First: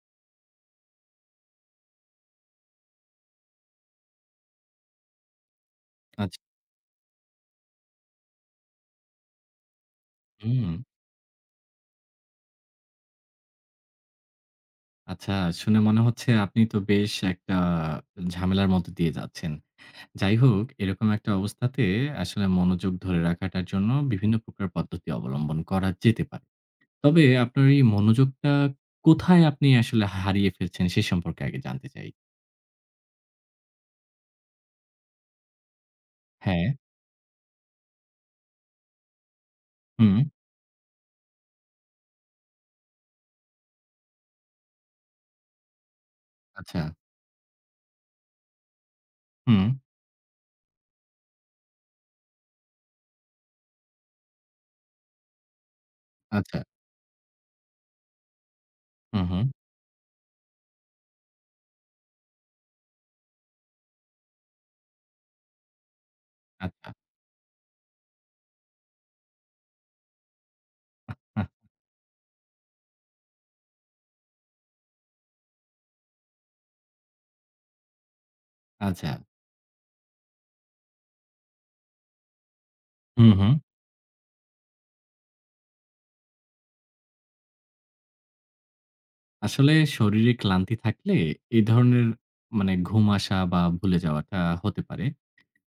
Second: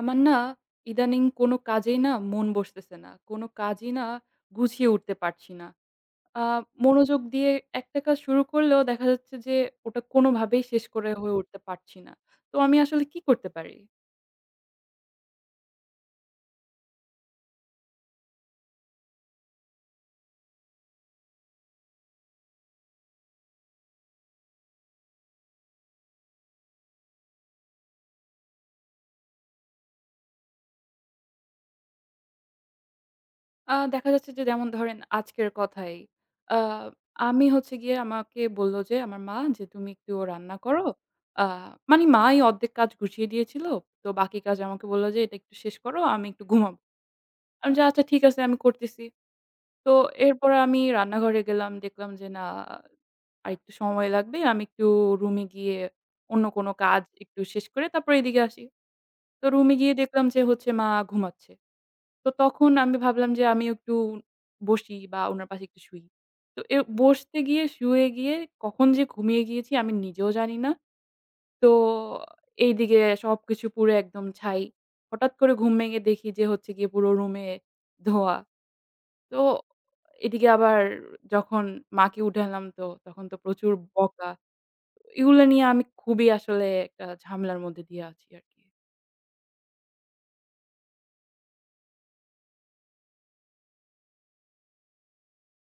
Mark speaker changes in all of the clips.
Speaker 1: আমার না ইদানিং কোনো কাজেই না মন বসতেছে না। কোনো কাজই না গুছিয়ে উঠতে পারছি না।
Speaker 2: আচ্ছা,
Speaker 1: আ মনোযোগ দিয়ে একটা কাজ শুরু করলেও দেখা যাচ্ছে যে ওটা কোনোভাবেই
Speaker 2: হুম।
Speaker 1: শেষ করে হয়ে উঠতে পারছি না। তো আমি আসলে কি করতে পারি?
Speaker 2: আচ্ছা শুনে মনে হচ্ছে আপনি তো বেশ একটা ঝামেলার মধ্য দিয়ে যাচ্ছেন। যাই হোক এরকম একটা অবস্থাতে আসলে মনোযোগ ধরে রাখাটার জন্য বিভিন্ন প্রকার পদ্ধতি অবলম্বন করা যেতে পারে। তবে আপনার এই মনোযোগটা কোথায় আপনি আসলে হারিয়ে ফেলছেন সে সম্পর্কে আগে জানতে চাই।
Speaker 1: দেখা যাচ্ছে যে যেমন ধরেন আজকের কথাই। আ
Speaker 2: হ্যাঁ,
Speaker 1: আমি হচ্ছে গিয়ে আমাকে বলল যে আমার মা যে, "তুমি একটু
Speaker 2: হুম,
Speaker 1: রান্না করো।" আ মানে মাই অর্ধেক কাজ গুছিয়ে দিয়েছিল। তো বাকি কাজ আমাকে বলল যে, "এটা একটু শেষ করো, আমি একটু ঘুমাবো।"
Speaker 2: আচ্ছা,
Speaker 1: আমি যে, "আচ্ছা ঠিক আছে আমি করতেছি।"
Speaker 2: হুম,
Speaker 1: তো এরপরে আমি রান্নাঘরে গেলাম। দেখলাম যে না আরেকটু সময় লাগবে। আমি একটু রুমে গিয়ে অন্য
Speaker 2: আচ্ছা,
Speaker 1: কোনো কাজ একটু শেষ করে তারপর এদিকে আসি।
Speaker 2: হুম, হুম,
Speaker 1: তো রুমে গিয়ে দেখলাম যে হচ্ছে মা ঘুমাচ্ছে। তো তখন আমি ভাবলাম যে আমি একটু বসি বা উনার পাশে একটু শুই। তো এ
Speaker 2: আচ্ছা,
Speaker 1: বসতে গিয়ে শুয়ে গিয়ে কখন যে ঘুমিয়ে গিয়েছি আমি নিজেও জানি না।
Speaker 2: আহ,
Speaker 1: তো এইদিকে সবকিছু পুরো একদম ছাই। হঠাৎ করে ঘুম ভেঙে দেখি যে হচ্ছে গিয়ে পুরো রুমে ধোঁয়া।
Speaker 2: আচ্ছা,
Speaker 1: তো এদিকে আবার যখন মাকে উঠালাম তো তখন
Speaker 2: হুম,
Speaker 1: তো
Speaker 2: হুম।
Speaker 1: প্রচুর বকা। এগুলা নিয়ে আমি খুবই আসলে একটা ঝামেলার মধ্যে দিয়ে আছি আরকি।
Speaker 2: আসলে শরীরে ক্লান্তি থাকলে এই ধরনের মানে ঘুম আসা বা ভুলে যাওয়াটা হতে পারে।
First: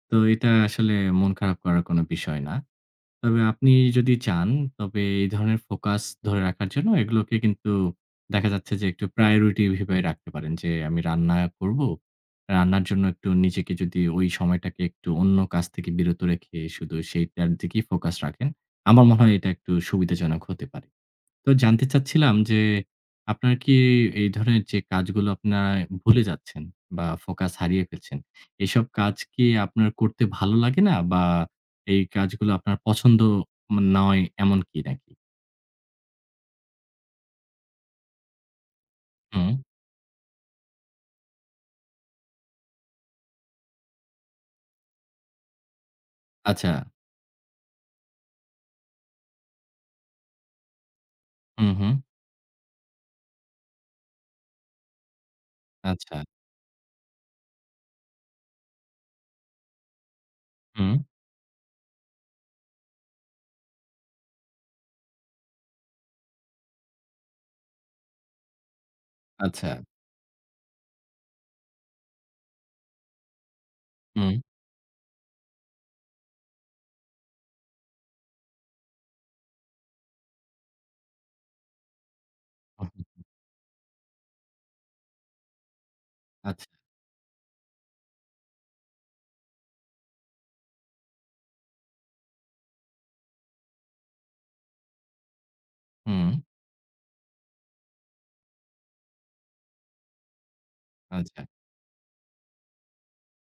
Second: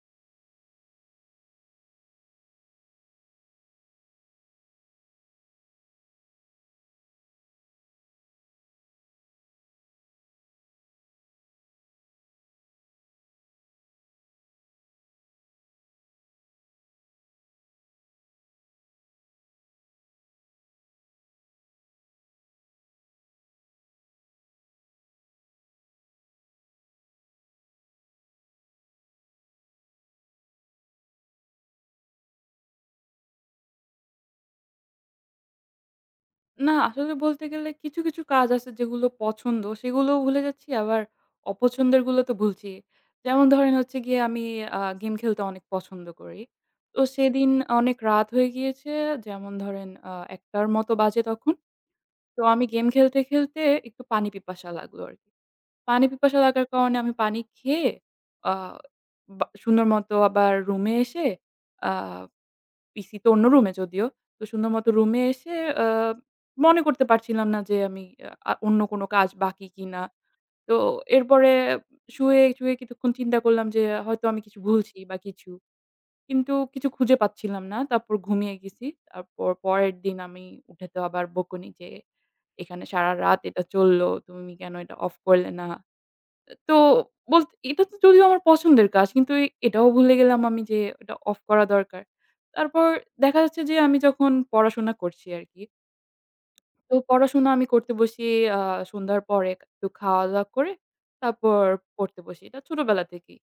Speaker 2: তো এটা আসলে মন খারাপ করার কোনো বিষয় না। তবে আপনি যদি চান, তবে এই ধরনের ফোকাস ধরে রাখার জন্য এগুলোকে কিন্তু দেখা যাচ্ছে যে একটু প্রায়োরিটি ভেবে রাখতে পারেন যে, "আমি রান্না করব। রান্নার জন্য একটু নিজেকে যদি ওই সময়টাকে একটু অন্য কাজ থেকে বিরত রেখে শুধু সেইটার দিকেই ফোকাস রাখেন।" আমার মনে হয় এটা একটু সুবিধাজনক হতে পারে। তো জানতে চাচ্ছিলাম যে, আপনার কি এই ধরনের যে কাজগুলো আপনারা ভুলে যাচ্ছেন বা ফোকাস হারিয়ে ফেলছেন, এসব কাজ কি আপনার করতে ভালো লাগে না? বা এই কাজগুলো আপনার পছন্দ নয় এমন কি নাকি?
Speaker 1: না আসলে বলতে গেলে কিছু, কিছু কাজ আছে যেগুলো
Speaker 2: হুম,
Speaker 1: পছন্দ সেগুলোও ভুলে যাচ্ছি আবার অপছন্দের গুলো তো ভুলছি। যেমন ধরেন হচ্ছে গিয়ে আমি গেম খেলতে অনেক পছন্দ করি।
Speaker 2: আচ্ছা।
Speaker 1: তো সেদিন অনেক রাত হয়ে গিয়েছে যেমন ধরেন ১ টার মতো বাজে তখন।
Speaker 2: হুম, হুম,
Speaker 1: তো আমি গেম খেলতে, খেলতে একটু পানি পিপাসা লাগলো আরকি। পানি
Speaker 2: আচ্ছা,
Speaker 1: পিপাসা লাগার কারণে আমি পানি খেয়ে আ বা সুন্দর মতো আবার রুমে
Speaker 2: হুম,
Speaker 1: এসে আ পিসি তো অন্য রুমে যদিও। তো সুন্দর মতো রুমে এসে আ মনে করতে পারছিলাম না যে আমি অন্য কোনো কাজ
Speaker 2: আচ্ছা,
Speaker 1: বাকি কিনা। তো এরপরে শুয়ে, শুয়ে কিছুক্ষণ চিন্তা করলাম যে হয়তো
Speaker 2: হুম,
Speaker 1: আমি কিছু ভুলছি বা কিছু। কিন্তু কিছু খুঁজে পাচ্ছিলাম না। তারপর ঘুমিয়ে গেছি। তারপর পরের দিন আমি উঠে তো আবার বকুনি যে, "এখানে
Speaker 2: হুম,
Speaker 1: সারারাত এটা চলল। তুমি কেন এটা অফ করলে না?"
Speaker 2: আচ্ছা,
Speaker 1: তো বলতে এটা তো যদিও আমার পছন্দের কাজ কিন্তু এটাও ভুলে গেলাম আমি যে ওটা অফ করা দরকার। তারপর দেখা যাচ্ছে যে আমি যখন পড়াশোনা করছি আরকি।
Speaker 2: হুম,
Speaker 1: তো পড়াশোনা আমি করতে বসি আ সন্ধ্যার পরে একটু খাওয়া-দাওয়া করে
Speaker 2: আচ্ছা।
Speaker 1: তারপর পড়তে বসি। এটা ছোটবেলা থেকেই।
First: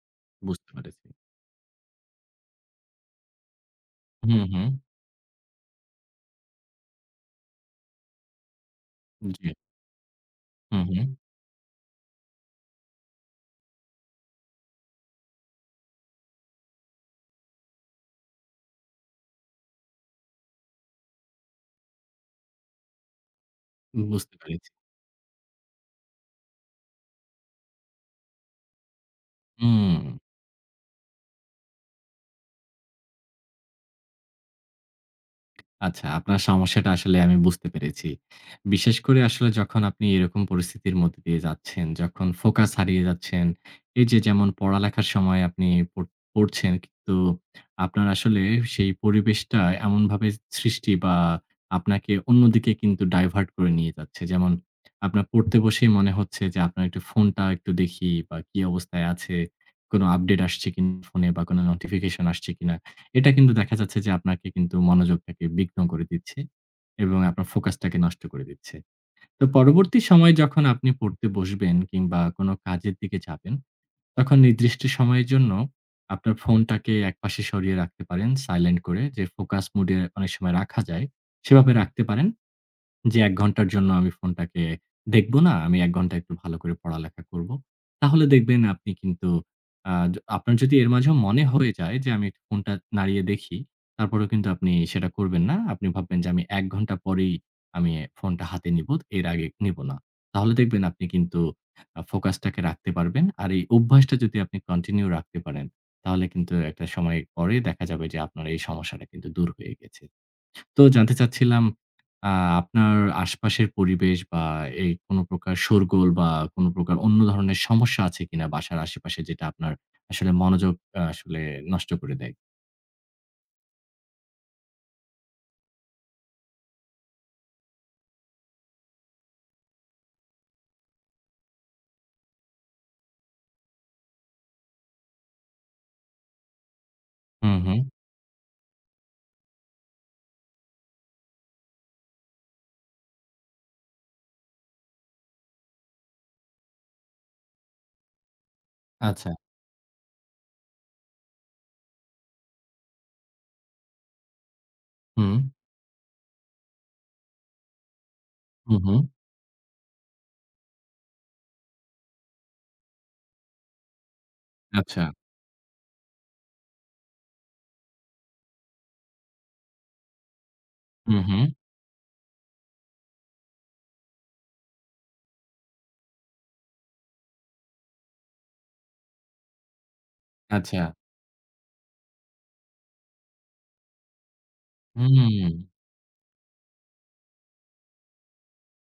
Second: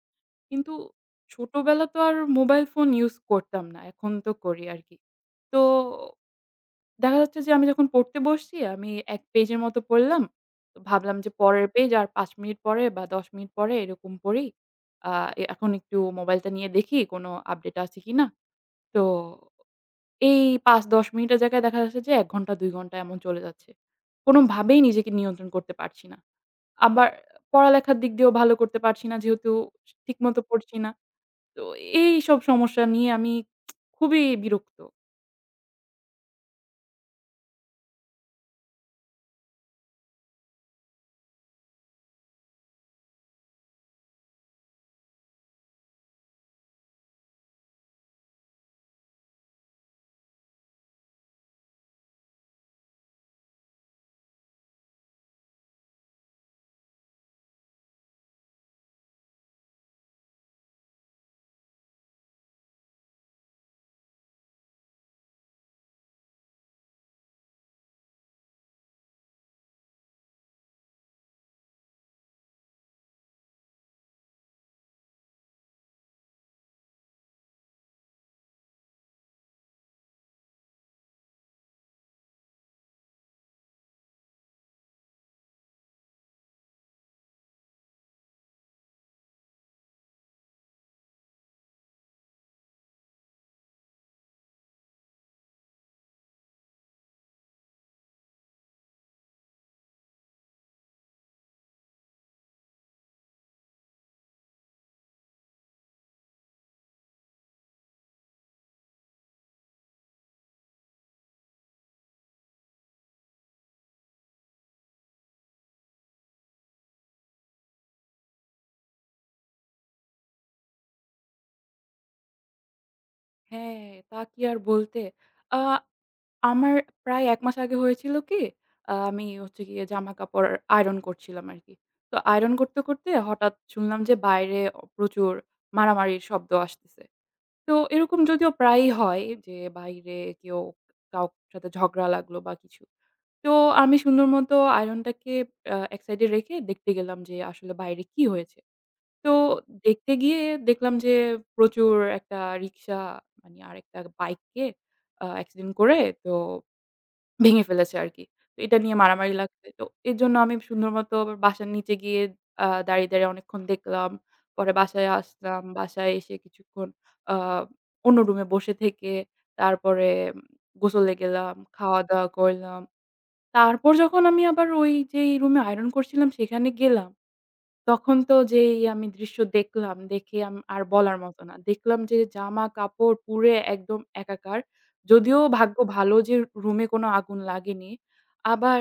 Speaker 2: বুঝতে
Speaker 1: কিন্তু
Speaker 2: পেরেছি।
Speaker 1: ছোটবেলা তো আর মোবাইল ফোন ইউজ করতাম না। এখন তো
Speaker 2: হুম,
Speaker 1: করি
Speaker 2: হুম,
Speaker 1: আরকি। তো দেখা যাচ্ছে যে আমি যখন পড়তে বসছি, আমি ১
Speaker 2: জি,
Speaker 1: পেজের মতো পড়লাম। তো
Speaker 2: হুম, হুম,
Speaker 1: ভাবলাম যে পরের পেজ আর ৫ মিনিট পরে বা ১০ মিনিট পরে এরকম পড়ি। আ এ এখন একটু মোবাইলটা নিয়ে দেখি কোনো আপডেট আছে কিনা। তো এই ৫-১০ মিনিটের জায়গায় দেখা যাচ্ছে যে ১ ঘন্টা ২ ঘন্টা এমন চলে যাচ্ছে।
Speaker 2: বুঝতে পেরেছি।
Speaker 1: কোনোভাবেই নিজেকে নিয়ন্ত্রণ করতে পারছি না। আবার পড়ালেখার দিক দিয়েও ভালো করতে পারছি না যেহেতু
Speaker 2: হুম।
Speaker 1: ঠিকমতো পড়ছি না। তো এইসব সমস্যা নিয়ে আমি খুবই বিরক্ত।
Speaker 2: আচ্ছা, আপনার সমস্যাটা আসলে আমি বুঝতে পেরেছি। বিশেষ করে আসলে যখন আপনি এরকম পরিস্থিতির মধ্যে দিয়ে যাচ্ছেন, যখন ফোকাস হারিয়ে যাচ্ছেন, এই যে যেমন পড়ালেখার সময় আপনি পড় পড়ছেন কিন্তু আপনার আসলে সেই পরিবেশটা এমনভাবে সৃষ্টি বা আপনাকে অন্যদিকে কিন্তু ডাইভার্ট করে নিয়ে যাচ্ছে। যেমন আপনার পড়তে বসেই মনে হচ্ছে যে আপনার একটু ফোনটা একটু দেখি বা কি অবস্থায় আছে, কোনো আপডেট আসছে কিনা ফোনে বা কোনো নোটিফিকেশন আসছে কিনা। এটা কিন্তু দেখা যাচ্ছে যে আপনাকে কিন্তু মনোযোগটাকে বিঘ্ন করে দিচ্ছে এবং আপনার ফোকাসটাকে নষ্ট করে দিচ্ছে। তো পরবর্তী সময়ে যখন আপনি পড়তে বসবেন কিংবা কোনো কাজের দিকে যাবেন, তখন নির্দিষ্ট সময়ের জন্য আপনার ফোনটাকে একপাশে সরিয়ে রাখতে পারেন সাইলেন্ট করে যে ফোকাস মুড এ অনেক সময় রাখা যায়, সেভাবে রাখতে পারেন। যে ১ ঘন্টার জন্য আমি ফোনটাকে দেখব না। আমি ১ ঘন্টা একটু ভালো করে পড়ালেখা করব। তাহলে দেখবেন আপনি কিন্তু আ য আপনার যদি এর মাঝেও মনে হয়ে যায় যে আমি একটু ফোনটা নাড়িয়ে দেখি, তারপরেও কিন্তু আপনি সেটা করবেন না। আপনি ভাববেন যে আমি ১ ঘন্টা পরেই আমি ফোনটা হাতে নিব, এর আগে নিব না। তাহলে দেখবেন আপনি কিন্তু ফোকাসটাকে রাখতে পারবেন। আর এই অভ্যাসটা যদি আপনি কন্টিনিউ রাখতে পারেন, তাহলে কিন্তু একটা সময় পরে দেখা যাবে যে আপনার এই সমস্যাটা কিন্তু দূর হয়ে গেছে। তো জানতে চাচ্ছিলাম আ আপনার আশপাশের পরিবেশ বা এই কোন প্রকার শোরগোল বা কোন প্রকার অন্য ধরনের সমস্যা আছে কিনা বাসার আশেপাশে যেটা আপনার আসলে মনোযোগ আসলে নষ্ট করে দেয়?
Speaker 1: হ্যাঁ, তা কি আর বলতে। আ আমার প্রায় ১ মাস আগে হয়েছিল কি, আমি হচ্ছে গিয়ে জামাকাপড় আয়রন করছিলাম আরকি। তো আয়রন করতে, করতে হঠাৎ শুনলাম যে বাইরে প্রচুর মারামারির শব্দ আসতেছে।
Speaker 2: হুম,
Speaker 1: তো
Speaker 2: হুম।
Speaker 1: এরকম যদিও প্রায়ই হয় যে বাইরে কেউ কাউর সাথে ঝগড়া লাগলো বা কিছু। তো আমি সুন্দর মতো আয়রনটাকে এক সাইডে রেখে দেখতে গেলাম যে আসলে বাইরে কি হয়েছে।
Speaker 2: আচ্ছা।
Speaker 1: তো দেখতে গিয়ে দেখলাম যে প্রচুর একটা রিক্সা মানে আরেকটা বাইককে
Speaker 2: হুম,
Speaker 1: অ্যাক্সিডেন্ট করে তো ভেঙে ফেলেছে আরকি। তো
Speaker 2: হুম,
Speaker 1: এটা নিয়ে
Speaker 2: হুম।
Speaker 1: মারামারি লাগছে। তো এর জন্য আমি সুন্দর মতো আবার বাসার নিচে গিয়ে দাঁড়িয়ে, দাঁড়িয়ে অনেকক্ষণ দেখলাম। পরে
Speaker 2: আচ্ছা।
Speaker 1: বাসায় আসলাম। বাসায় এসে কিছুক্ষণ আ অন্য রুমে বসে থেকে তারপরে উম, গোসলে
Speaker 2: হুম, হুম।
Speaker 1: গেলাম, খাওয়া-দাওয়া করলাম। তারপর যখন আমি আবার ওই যেই রুমে আয়রন করছিলাম সেখানে গেলাম তখন তো যেই আমি দৃশ্য দেখলাম, দেখে
Speaker 2: আচ্ছা।
Speaker 1: আর বলার মতো না। দেখলাম যে জামা-কাপড় পুড়ে একদম একাকার। যদিও
Speaker 2: হুম।
Speaker 1: ভাগ্য ভালো যে রুমে কোনো আগুন লাগেনি। আবার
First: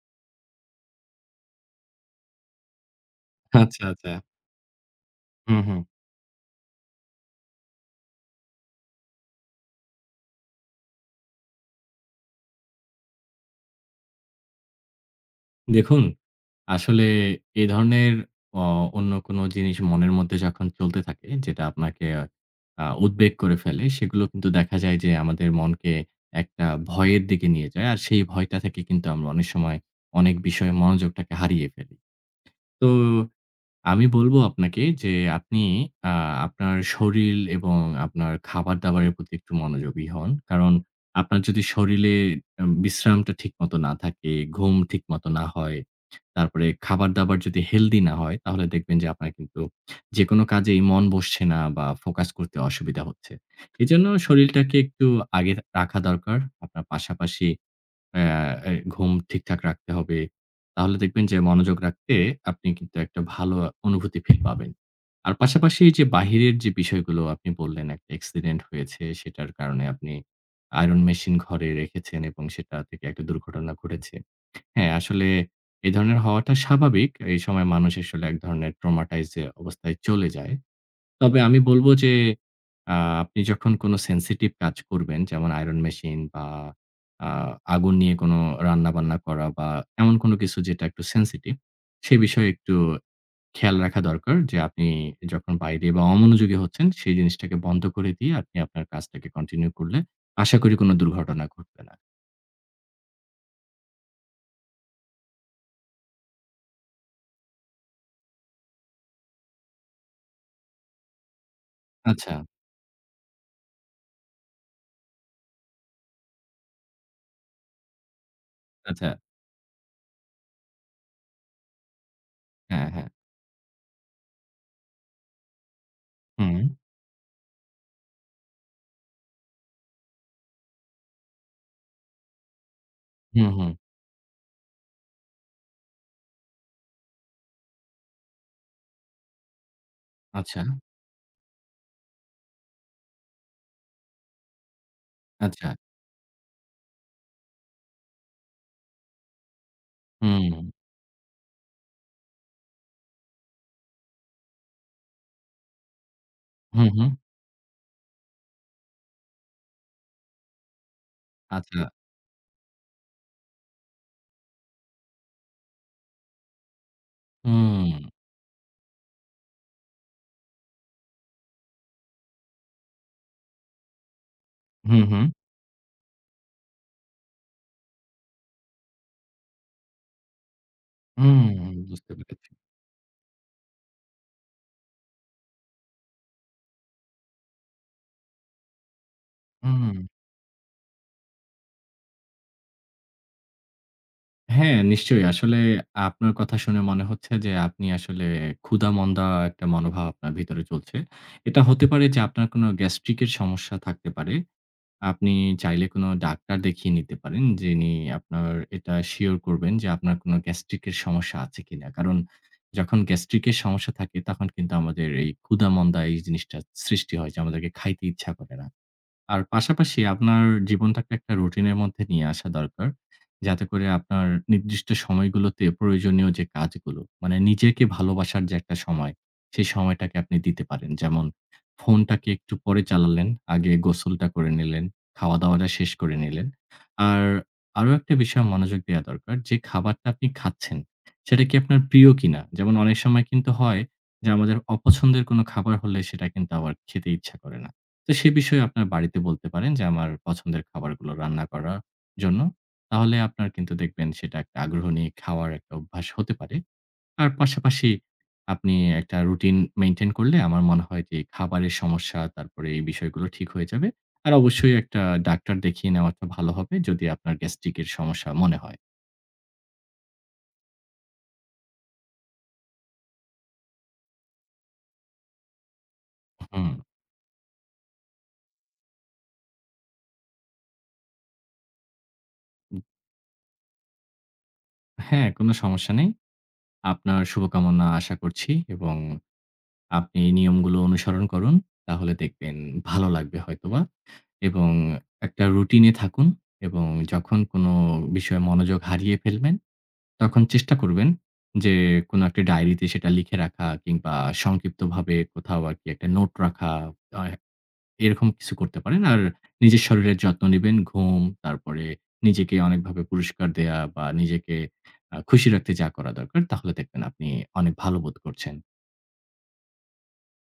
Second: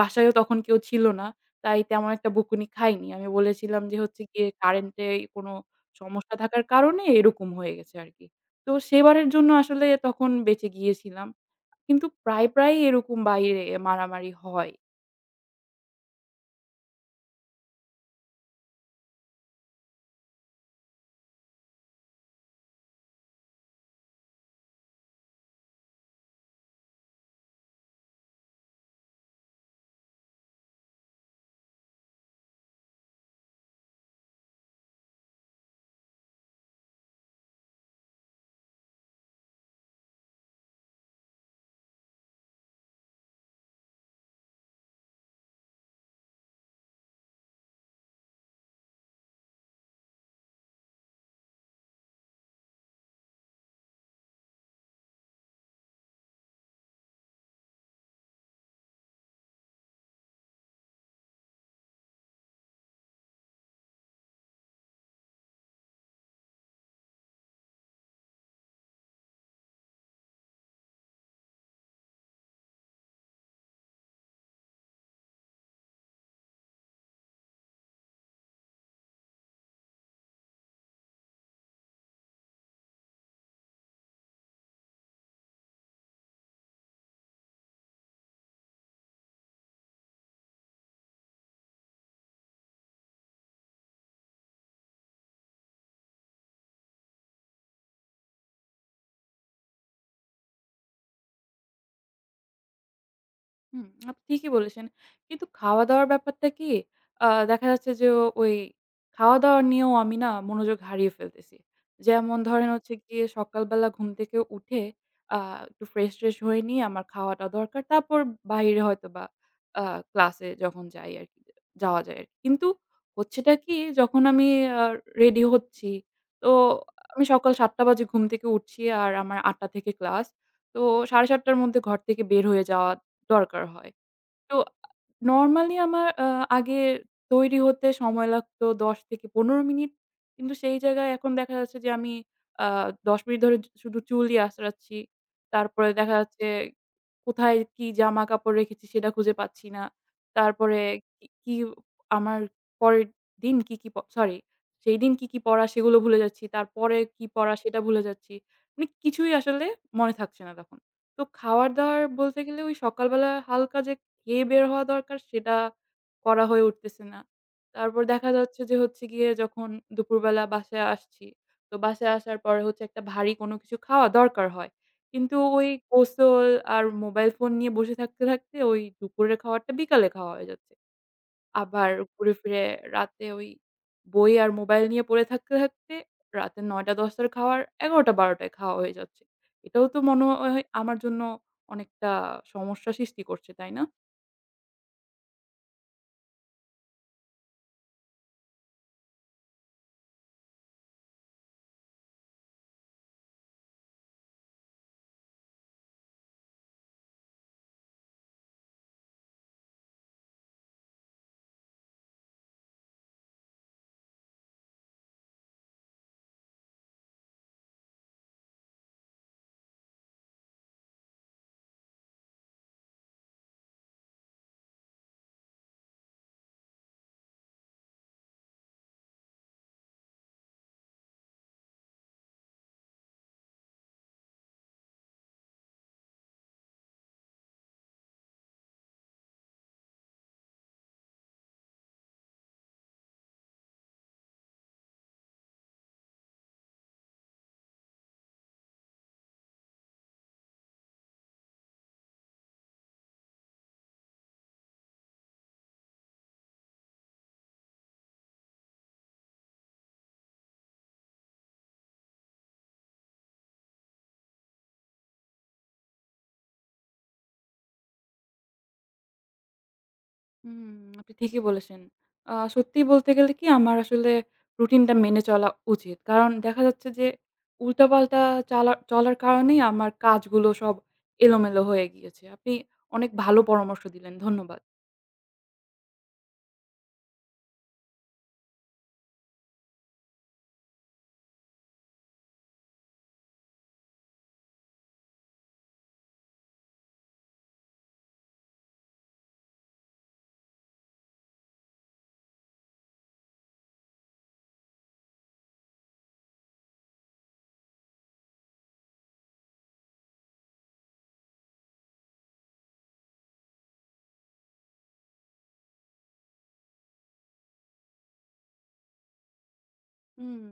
Speaker 1: বাসায়ও তখন কেউ ছিল না। তাই তেমন একটা বকুনি খাইনি। আমি
Speaker 2: আচ্ছা,
Speaker 1: বলেছিলাম যে
Speaker 2: আচ্ছা।
Speaker 1: হচ্ছে গিয়ে কারেন্টে কোনো
Speaker 2: হুম, হুম।
Speaker 1: সমস্যা থাকার কারণে এরকম হয়ে গেছে আরকি। তো সেবারের জন্য আসলে তখন বেঁচে গিয়েছিলাম। কিন্তু প্রায়ই এরকম বাইরে মারামারি হয়।
Speaker 2: দেখুন আসলে এ ধরনের অ অন্য কোনো জিনিস মনের মধ্যে যখন চলতে থাকে, যেটা আপনাকে উদ্বেগ করে ফেলে, সেগুলো কিন্তু দেখা যায় যে আমাদের মনকে একটা ভয়ের দিকে নিয়ে যায়। আর সেই ভয়টা থেকে কিন্তু আমরা অনেক সময় অনেক বিষয়ে মনোযোগটাকে হারিয়ে ফেলি। তো আমি বলব আপনাকে যে আপনি আ আপনার শরীর এবং আপনার খাবার-দাবারের প্রতি একটু মনোযোগী হন। কারণ আপনার যদি শরীরে বিশ্রামটা ঠিকমতো না থাকে, ঘুম ঠিকমতো না হয়, তারপরে খাবার-দাবার যদি হেলথি না হয়, তাহলে দেখবেন যে আপনার কিন্তু যেকোনো কাজেই মন বসছে না বা ফোকাস করতে অসুবিধা হচ্ছে। এজন্য শরীরটাকে একটু আগে রাখা দরকার। আপনার পাশাপাশি অ্যা এ ঘুম ঠিকঠাক রাখতে হবে। তাহলে দেখবেন যে মনোযোগ রাখতে আপনি কিন্তু একটা ভালো অনুভূতি ফিল পাবেন। আর পাশাপাশি এই যে বাহিরের যে বিষয়গুলো আপনি বললেন একটা অ্যাক্সিডেন্ট হয়েছে সেটার কারণে আপনি আয়রন মেশিন ঘরে রেখেছেন এবং সেটা থেকে একটা দুর্ঘটনা ঘটেছে। হ্যাঁ, আসলে এ ধরনের হওয়াটা স্বাভাবিক। এই সময় মানুষ আসলে এক ধরনের ট্রমাটাইজ অবস্থায় চলে যায়। তবে আমি বলব যে আ আপনি যখন কোন sensitive কাজ করবেন যেমন আয়রন মেশিন বা আ আগুন নিয়ে কোন রান্না-বান্না করা বা এমন কোন কিছু যেটা একটু sensitive সে বিষয়ে একটু খেয়াল রাখা দরকার যে আপনি যখন বাইরে বা অমনোযোগী হচ্ছেন সেই জিনিসটাকে বন্ধ করে দিয়ে আপনি আপনার কাজটাকে কন্টিনিউ করলে আশা করি কোন দুর্ঘটনা ঘটবে না।
Speaker 1: হুম, আপনি ঠিকই বলেছেন। কিন্তু খাওয়া-দাওয়ার ব্যাপারটা কি, দেখা যাচ্ছে যে ওই খাওয়া-দাওয়া নিয়েও আমি না মনোযোগ হারিয়ে ফেলতেছি।
Speaker 2: আচ্ছা,
Speaker 1: যেমন ধরেন হচ্ছে গিয়ে সকালবেলা ঘুম থেকে উঠে আ একটু ফ্রেশ-ট্রেশ হয়ে নিয়ে আমার খাওয়াটা দরকার। তারপর বাহিরে
Speaker 2: আচ্ছা।
Speaker 1: হয়তোবা আ ক্লাসে যখন যাই আরকি, যাওয়া যায় আরকি। কিন্তু
Speaker 2: হ্যাঁ, হ্যাঁ।
Speaker 1: হচ্ছেটা কি যখন আমি আ রেডি হচ্ছি, তো
Speaker 2: হুম,
Speaker 1: আমি সকাল ৭ঃ০০ বাজে ঘুম থেকে উঠছি আর আমার ৮ঃ০০ থেকে ক্লাস। তো ৭ঃ৩০ টার মধ্যে ঘর থেকে বের হয়ে যাওয়া
Speaker 2: হুম,
Speaker 1: দরকার
Speaker 2: হুম।
Speaker 1: হয়। তো নরমালি আমার আগে তৈরি হতে সময় লাগতো ১০ থেকে ১৫ মিনিট। কিন্তু
Speaker 2: আচ্ছা,
Speaker 1: সেই জায়গায় এখন দেখা যাচ্ছে যে আমি আ ১০ মিনিট ধরে শুধু চুলই আঁচড়াচ্ছি।
Speaker 2: আচ্ছা।
Speaker 1: তারপরে দেখা যাচ্ছে কোথায় কি জামাকাপড় রেখেছি সেটা খুঁজে পাচ্ছি না।
Speaker 2: হুম,
Speaker 1: তারপরে কি, কি আমার পরের দিন কি, কি সরি সেই দিন কি, কি পড়া সেগুলো ভুলে যাচ্ছি।
Speaker 2: হুম,
Speaker 1: তারপরে
Speaker 2: হুম।
Speaker 1: কি পড়া সেটা ভুলে যাচ্ছি। মানে কিছুই আসলে মনে থাকছে না তখন। তো
Speaker 2: আচ্ছা।
Speaker 1: খাওয়ার-দাওয়ার বলতে গেলে ওই সকালবেলা হালকা যে খেয়ে বের হওয়া দরকার সেটা করা হয়ে উঠতেছে না।
Speaker 2: হুম,
Speaker 1: তারপর দেখা যাচ্ছে যে হচ্ছে গিয়ে যখন দুপুরবেলা বাসায় আসছি, তো বাসায় আসার পরে হচ্ছে একটা ভারী কোনো কিছু খাওয়া দরকার হয়।
Speaker 2: হুম, হুম।
Speaker 1: কিন্তু ওই গোসল আর মোবাইল ফোন নিয়ে বসে থাকতে, থাকতে ওই দুপুরের খাওয়াটা বিকালে খাওয়া হয়ে যাচ্ছে।
Speaker 2: হুম,
Speaker 1: আবার
Speaker 2: বুঝতে
Speaker 1: ঘুরে
Speaker 2: পেরেছি।
Speaker 1: ফিরে রাতে ওই বই আর মোবাইল নিয়ে পড়ে থাকতে, থাকতে রাতে ৯ঃ০০ ১০ঃ০০ র খাওয়ার ১১ঃ০০ ১২ঃ০০ টায় খাওয়া হয়ে যাচ্ছে। এটাও
Speaker 2: হুম।
Speaker 1: তো মনে হয় আমার জন্য অনেকটা সমস্যা সৃষ্টি করছে, তাই না?
Speaker 2: হ্যাঁ, নিশ্চয়ই। আসলে আপনার কথা শুনে মনে হচ্ছে যে আপনি আসলে ক্ষুধা-মন্দা একটা মনোভাব আপনার ভিতরে চলছে। এটা হতে পারে যে আপনার কোনো গ্যাস্ট্রিকের সমস্যা থাকতে পারে। আপনি চাইলে কোনো ডাক্তার দেখিয়ে নিতে পারেন, যিনি আপনার এটা সিওর করবেন যে আপনার কোনো গ্যাস্ট্রিকের সমস্যা আছে কিনা। কারণ যখন গ্যাস্ট্রিকের সমস্যা থাকে তখন কিন্তু আমাদের এই ক্ষুধা-মন্দা এই জিনিসটা সৃষ্টি হয় যে আমাদেরকে খাইতে ইচ্ছা করে না। আর পাশাপাশি আপনার জীবনটাকে একটা রুটিনের মধ্যে নিয়ে আসা দরকার। যাতে করে আপনার নির্দিষ্ট সময়গুলোতে প্রয়োজনীয় যে কাজগুলো, মানে নিজেকে ভালোবাসার যে একটা সময়, সেই সময়টাকে আপনি দিতে পারেন। যেমন ফোনটাকে একটু পরে চালালেন, আগে গোসলটা করে নিলেন, খাওয়া-দাওয়াটা শেষ করে নিলেন। আর আরো একটা বিষয় মনোযোগ দেয়া দরকার যে খাবারটা আপনি খাচ্ছেন, সেটা কি আপনার প্রিয় কিনা? যেমন অনেক সময় কিন্তু হয় যে আমাদের অপছন্দের কোনো খাবার হলে সেটা কিন্তু আবার খেতে ইচ্ছা করে না। তো সে বিষয়ে আপনার বাড়িতে বলতে পারেন যে, "আমার পছন্দের খাবারগুলো রান্না করার জন্য।" তাহলে আপনার কিন্তু দেখবেন সেটা একটা আগ্রহ নিয়ে খাওয়ার একটা অভ্যাস হতে পারে। আর পাশাপাশি আপনি একটা রুটিন মেইনটেইন করলে আমার মনে হয় যে, খাবারের সমস্যা, তারপরে এই বিষয়গুলো ঠিক হয়ে যাবে। আর অবশ্যই একটা ডাক্তার দেখিয়ে নেওয়াটা ভালো হবে যদি আপনার গ্যাস্ট্রিকের সমস্যা মনে হয়।
Speaker 1: হুম, আপনি ঠিকই বলেছেন। সত্যি বলতে গেলে কি আমার আসলে রুটিনটা মেনে চলা উচিত। কারণ দেখা
Speaker 2: হুম।
Speaker 1: যাচ্ছে যে উল্টাপাল্টা চালা চলার কারণেই আমার কাজগুলো সব এলোমেলো হয়ে গিয়েছে। আপনি অনেক ভালো পরামর্শ দিলেন। ধন্যবাদ।
Speaker 2: হ্যাঁ, কোনো সমস্যা নেই। আপনার শুভকামনা আশা করছি এবং আপনি এই নিয়মগুলো অনুসরণ করুন। তাহলে দেখবেন ভালো লাগবে হয়তোবা। এবং একটা রুটিনে থাকুন এবং যখন কোনো বিষয়ে মনোযোগ হারিয়ে ফেলবেন, তখন চেষ্টা করবেন যে কোনো একটা ডায়েরিতে সেটা লিখে রাখা কিংবা সংক্ষিপ্তভাবে কোথাও আরকি একটা নোট রাখা আ এরকম কিছু করতে পারেন। আর নিজের শরীরের যত্ন নিবেন, ঘুম, তারপরে নিজেকে অনেকভাবে পুরস্কার দেয়া বা নিজেকে খুশি রাখতে যা করা দরকার তাহলে দেখবেন আপনি অনেক ভালো বোধ করছেন।
Speaker 1: হুম,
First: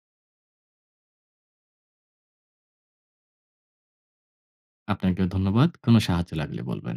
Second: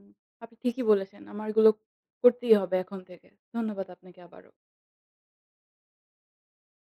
Speaker 1: আপনি ঠিকই বলেছেন। আমার এগুলো করতেই হবে এখন থেকে। ধন্যবাদ আপনাকে আবারও।
Speaker 2: আপনাকেও ধন্যবাদ। কোনো সাহায্য লাগলে বলবেন।